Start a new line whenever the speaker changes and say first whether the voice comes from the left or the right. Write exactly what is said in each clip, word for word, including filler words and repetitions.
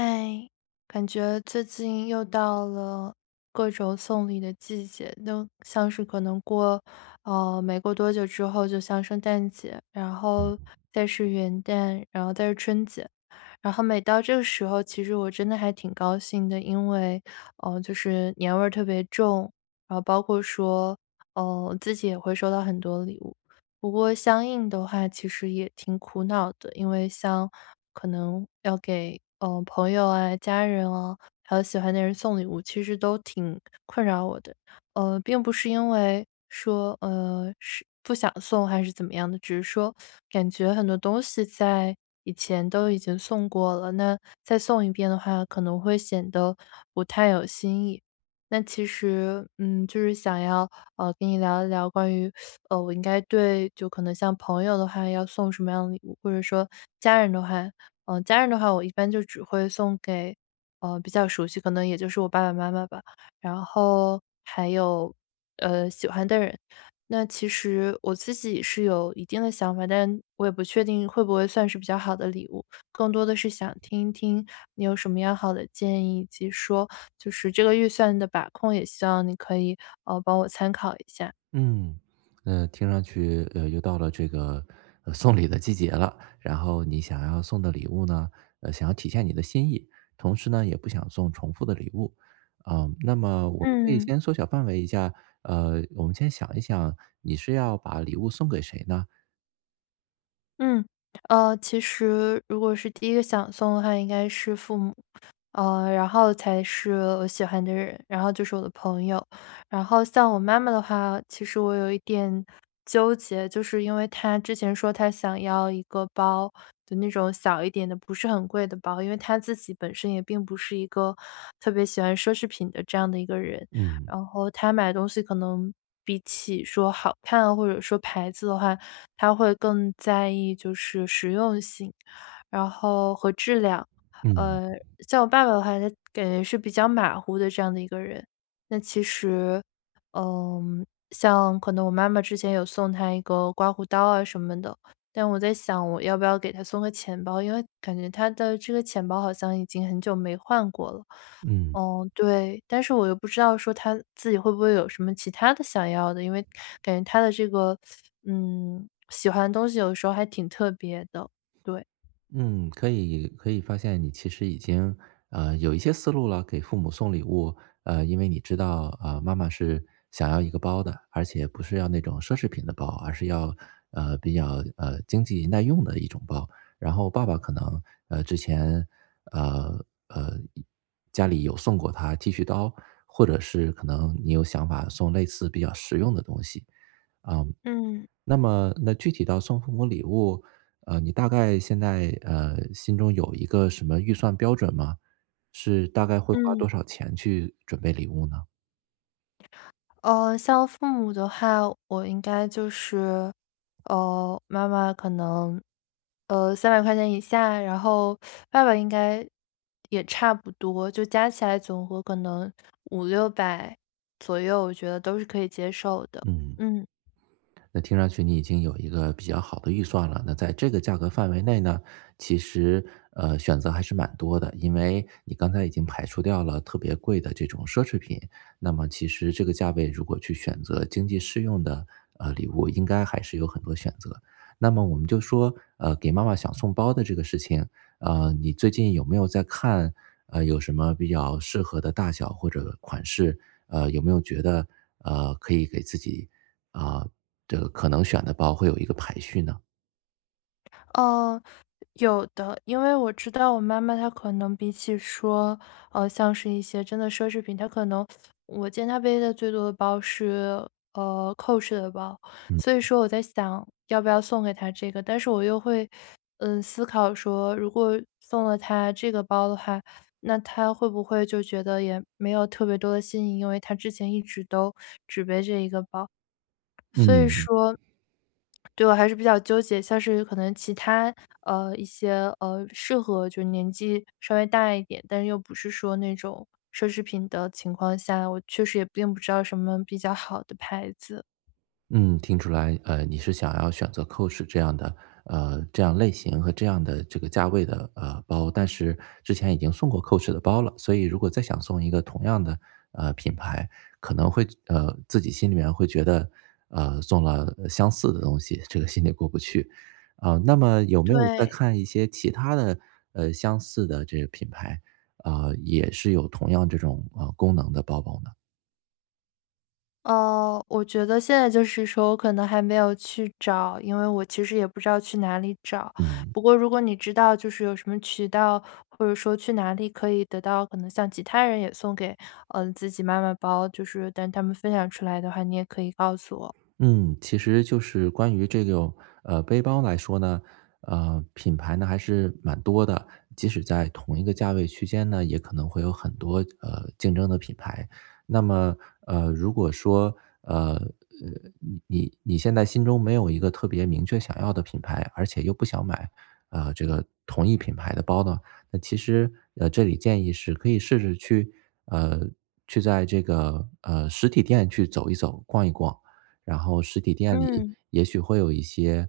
left: 哎，感觉最近又到了各种送礼的季节，都像是可能过，呃，没过多久之后，就像圣诞节，然后再是元旦，然后再是春节。然后每到这个时候，其实我真的还挺高兴的，因为，呃，就是年味儿特别重，然后包括说，呃，自己也会收到很多礼物。不过相应的话，其实也挺苦恼的，因为像可能要给呃朋友啊、家人啊，还有喜欢的人送礼物，其实都挺困扰我的。呃，并不是因为说，呃，是不想送还是怎么样的，只是说感觉很多东西在以前都已经送过了，那再送一遍的话，可能会显得不太有新意。那其实，嗯，就是想要，呃，跟你聊一聊关于，呃，我应该对就可能像朋友的话，要送什么样的礼物，或者说家人的话，嗯、家人的话，我一般就只会送给，呃，比较熟悉，可能也就是我爸爸妈妈吧。然后还有，呃，喜欢的人。那其实我自己是有一定的想法，但我也不确定会不会算是比较好的礼物，更多的是想听一听你有什么样好的建议，以及说就是这个预算的把控，也希望你可以，呃，帮我参考一下。
right: 嗯，呃，听上去，呃，又到了这个，呃，送礼的季节了。然后你想要送的礼物呢，呃，想要体现你的心意，同时呢，也不想送重复的礼物。啊、那么我们可以
left: 嗯。
right: 先缩小范围一下，呃，我们先想一想，你是要把礼物送给谁呢？
left: 嗯，呃，其实如果是第一个想送的话，应该是父母。呃，然后才是我喜欢的人，然后就是我的朋友。然后像我妈妈的话，其实我有一点纠结，就是因为她之前说她想要一个包，就那种小一点的，不是很贵的包，因为她自己本身也并不是一个特别喜欢奢侈品的这样的一个人。
right: 嗯
left: 然后她买东西可能比起说好看啊或者说牌子的话，她会更在意就是实用性，然后和质量。
right: 嗯
left: 呃，像我爸爸的话，他感觉是比较马虎的这样的一个人。那其实，嗯，像可能我妈妈之前有送他一个刮胡刀啊什么的，但我在想我要不要给他送个钱包，因为感觉他的这个钱包好像已经很久没换过了。
right: 嗯。
left: 嗯，对，但是我又不知道说他自己会不会有什么其他的想要的，因为感觉他的这个，嗯，喜欢的东西有时候还挺特别的。对，
right: 嗯，可以可以发现你其实已经呃有一些思路了。给父母送礼物，呃，因为你知道，呃，妈妈是想要一个包的，而且不是要那种奢侈品的包，而是要呃比较呃经济耐用的一种包。然后爸爸可能呃之前呃呃家里有送过他剃须刀，或者是可能你有想法送类似比较实用的东西。啊、
left: 嗯
right: 那么那具体到送父母礼物，呃，你大概现在，呃，心中有一个什么预算标准吗？是大概会花
left: 嗯。
right: 多少钱去准备礼物呢？
left: 呃，像父母的话，我应该就是，呃，妈妈可能，呃三百块钱以下，然后爸爸应该也差不多，就加起来总和可能五六百左右，我觉得都是可以接受的。
right: 嗯。
left: 嗯。
right: 那听上去你已经有一个比较好的预算了，那在这个价格范围内呢，其实呃选择还是蛮多的，因为你刚才已经排除掉了特别贵的这种奢侈品，那么其实这个价位如果去选择经济适用的呃礼物，应该还是有很多选择。那么我们就说，呃，给妈妈想送包的这个事情，呃，你最近有没有在看，呃，有什么比较适合的大小或者款式？呃，有没有觉得呃可以给自己，啊，这个可能选的包会有一个排序呢？
left: 呃，有的，因为我知道我妈妈她可能比起说，呃，像是一些真的奢侈品，她可能我见她背的最多的包是呃 Coach 的包，
right: 嗯。
left: 所以说我在想要不要送给她这个，但是我又会嗯思考说，如果送了她这个包的话，那她会不会就觉得也没有特别多的新意，因为她之前一直都只背这一个包。所以
right: 嗯，
left: 说对，我还是比较纠结，像是可能其他，呃，一些，呃，适合就年纪稍微大一点，但是又不是说那种奢侈品的情况下，我确实也并不知道什么比较好的牌子。
right: 嗯，听出来，呃，你是想要选择 Coach 这样的，呃，这样类型和这样的这个价位的呃包，但是之前已经送过 Coach 的包了，所以如果再想送一个同样的呃品牌，可能会呃自己心里面会觉得呃送了呃相似的东西，这个心里过不去。啊、呃那么有没有再
left: 对。
right: 看一些其他的呃相似的这个品牌，呃，也是有同样这种呃功能的包包呢？
left: 哦，我觉得现在就是说我可能还没有去找，因为我其实也不知道去哪里找。
right: 嗯。
left: 不过如果你知道就是有什么渠道，或者说去哪里可以得到可能像其他人也送给，嗯，自己妈妈包，就是但他们分享出来的话，你也可以告诉我。
right: 嗯，其实就是关于这个呃背包来说呢，呃，品牌呢还是蛮多的，即使在同一个价位区间呢，也可能会有很多呃竞争的品牌。那么，呃，如果说呃呃你你你现在心中没有一个特别明确想要的品牌，而且又不想买呃这个同一品牌的包呢，那其实呃这里建议是可以试着去呃去在这个呃实体店去走一走、逛一逛。然后实体店里
left: 嗯，
right: 也许会有一些，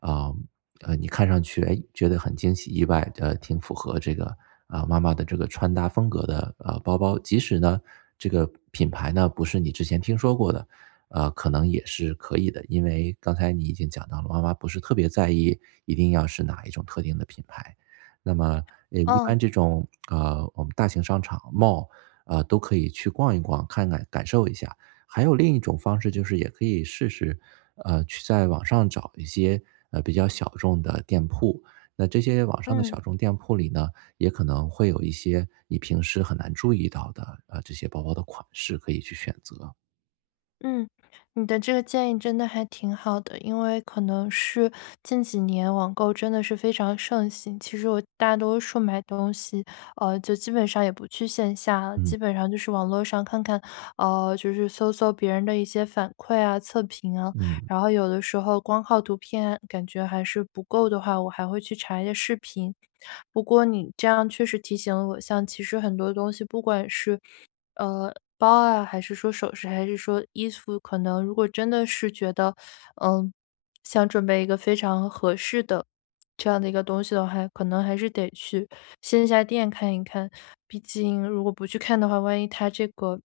right: 啊、呃，你看上去哎觉得很惊喜意外，呃，挺符合这个，啊、妈妈的这个穿搭风格的呃包包，即使呢这个品牌呢不是你之前听说过的，呃，可能也是可以的，因为刚才你已经讲到了，妈妈不是特别在意一定要是哪一种特定的品牌。那么，呃，一
left: 嗯，
right: 般这种，呃，我们大型商场 mall, 呃，都可以去逛一逛，看看感受一下。还有另一种方式就是也可以试试，呃，去在网上找一些，呃，比较小众的店铺。那这些网上的
left: 嗯。
right: 小众店铺里呢，也可能会有一些你平时很难注意到的，呃，这些包包的款式可以去选择。
left: 嗯，你的这个建议真的还挺好的，因为可能是近几年网购真的是非常盛行。其实我大多数买东西，呃，就基本上也不去线下了，
right: 嗯，
left: 基本上就是网络上看看，呃，就是搜搜别人的一些反馈啊、测评啊。
right: 嗯，
left: 然后有的时候光靠图片感觉还是不够的话，我还会去查一些视频。不过你这样确实提醒了我，像其实很多东西，不管是呃，包啊，还是说首饰，还是说衣服，可能如果真的是觉得，嗯，想准备一个非常合适的这样的一个东西的话，可能还是得去线下店看一看。毕竟如果不去看的话，万一它这个，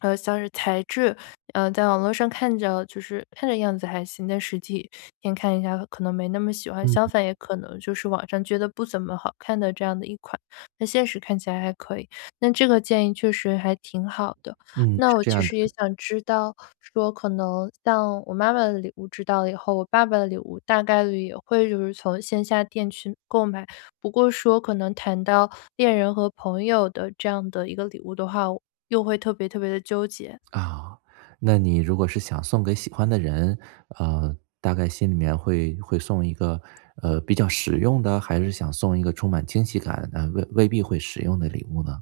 left: 呃，像是材质，呃，在网络上看着就是看着样子还行，但实体店看一下可能没那么喜欢。
right: 嗯，
left: 相反，也可能就是网上觉得不怎么好看的这样的一款，那现实看起来还可以。那这个建议确实还挺好的。
right: 嗯，
left: 那
right: 是
left: 我
right: 这
left: 其
right: 样的。
left: 实也想知道说，可能像我妈妈的礼物知道了以后，我爸爸的礼物大概率也会就是从线下店去购买。不过说可能谈到恋人和朋友的这样的一个礼物的话，又会特别特别的纠结。
right: 啊，那你如果是想送给喜欢的人，呃，大概心里面会会送一个，呃，比较实用的，还是想送一个充满惊喜感，呃，未未必会实用的礼物呢？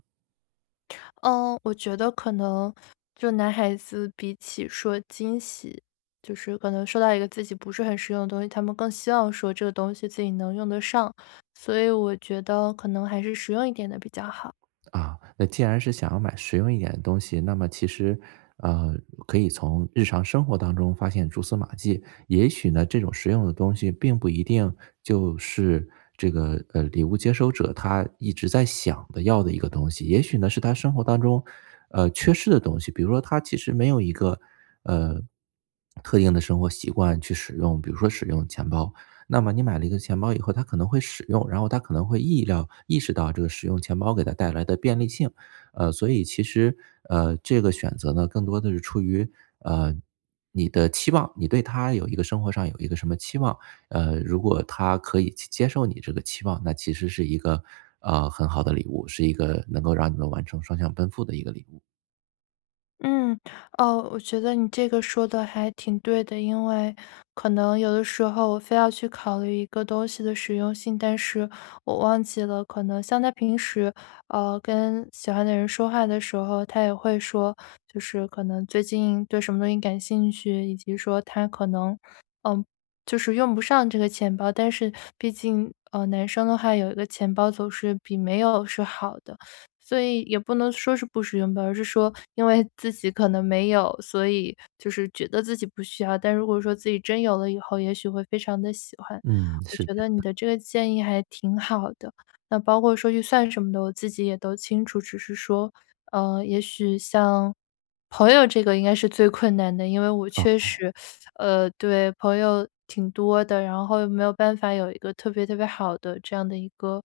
left: 嗯，我觉得可能就男孩子比起说惊喜，就是可能收到一个自己不是很实用的东西，他们更希望说这个东西自己能用得上，所以我觉得可能还是实用一点的比较好。
right: 啊，那既然是想要买实用一点的东西，那么其实，呃，可以从日常生活当中发现蛛丝马迹。也许呢，这种实用的东西并不一定就是这个呃礼物接收者他一直在想的要的一个东西，也许呢是他生活当中呃缺失的东西，比如说他其实没有一个呃特定的生活习惯去使用，比如说使用钱包，那么你买了一个钱包以后，他可能会使用，然后他可能会意料意识到这个使用钱包给他带来的便利性，呃，所以其实，呃，这个选择呢，更多的是出于呃你的期望，你对他有一个生活上有一个什么期望，呃，如果他可以去接受你这个期望，那其实是一个呃很好的礼物，是一个能够让你们完成双向奔赴的一个礼物。
left: 嗯，哦，我觉得你这个说的还挺对的，因为可能有的时候我非要去考虑一个东西的实用性，但是我忘记了，可能像他平时，呃，跟喜欢的人说话的时候，他也会说，就是可能最近对什么东西感兴趣，以及说他可能就是用不上这个钱包，但是毕竟，呃，男生的话有一个钱包总是比没有是好的，所以也不能说是不实用吧，而是说因为自己可能没有，所以就是觉得自己不需要，但如果说自己真有了以后，也许会非常的喜欢。
right: 嗯，
left: 我
right: 是
left: 觉得
right: 这
left: 你的这个建议还挺好的，那包括说预算什么的，我自己也都清楚，只是说，呃，也许像朋友这个应该是最困难的，因为我
right: 样
left: 确
right: 啊，
left: 实呃，对，朋友挺多的，然后又没有办法有一个特别特别好的这样的一个，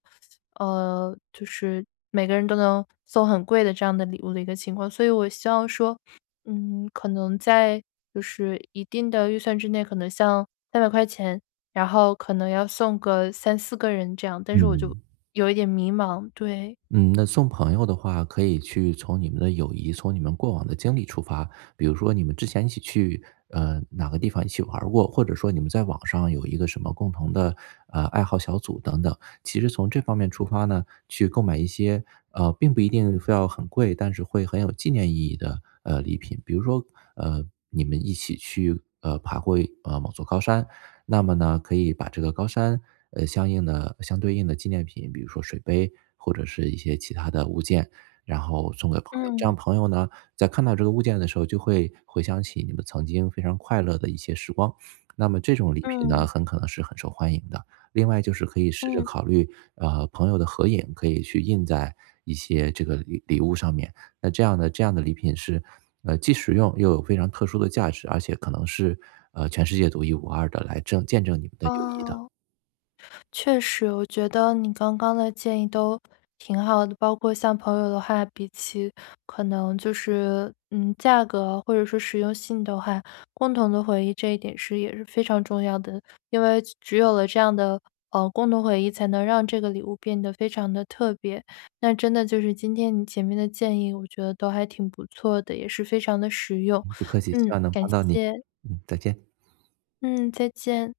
left: 呃，就是每个人都能送很贵的这样的礼物的一个情况，所以我希望说，嗯，可能在就是一定的预算之内，可能像三百块钱，然后可能要送个三四个人这样，但是我就
right: 嗯。
left: 有一点迷茫，对，
right: 嗯，那送朋友的话，可以去从你们的友谊，从你们过往的经历出发。比如说，你们之前一起去呃哪个地方一起玩儿过，或者说你们在网上有一个什么共同的呃爱好小组等等。其实从这方面出发呢，去购买一些，呃，并不一定非要很贵，但是会很有纪念意义的，呃，礼品。比如说，呃，你们一起去，呃，爬过，呃，某座高山，那么呢，可以把这个高山，呃，相应的相对应的纪念品，比如说水杯或者是一些其他的物件，然后送给朋友。这
left: 嗯
right: 样朋友呢，在看到这个物件的时候，就会回想起你们曾经非常快乐的一些时光。那么这种礼品呢，
left: 嗯
right: 很可能是很受欢迎的。另外就是可以试着
left: 嗯，
right: 考虑，呃，朋友的合影可以去印在一些这个礼礼物上面。那这样的这样的礼品是，呃，既实用又有非常特殊的价值，而且可能是，呃，全世界独一无二的来证见证你们的友谊的。
left: 哦。确实，我觉得你刚刚的建议都挺好的，包括像朋友的话，比起可能就是嗯价格或者说实用性的话，共同的回忆这一点是也是非常重要的，因为只有了这样的呃共同回忆，才能让这个礼物变得非常的特别。那真的就是今天你前面的建议，我觉得都还挺不错的，也是非常的实用。
right: 嗯不客气，希
left: 嗯，
right: 望能
left: 感
right: 帮到你。
left: 谢，
right: 嗯，再见。
left: 嗯，再见。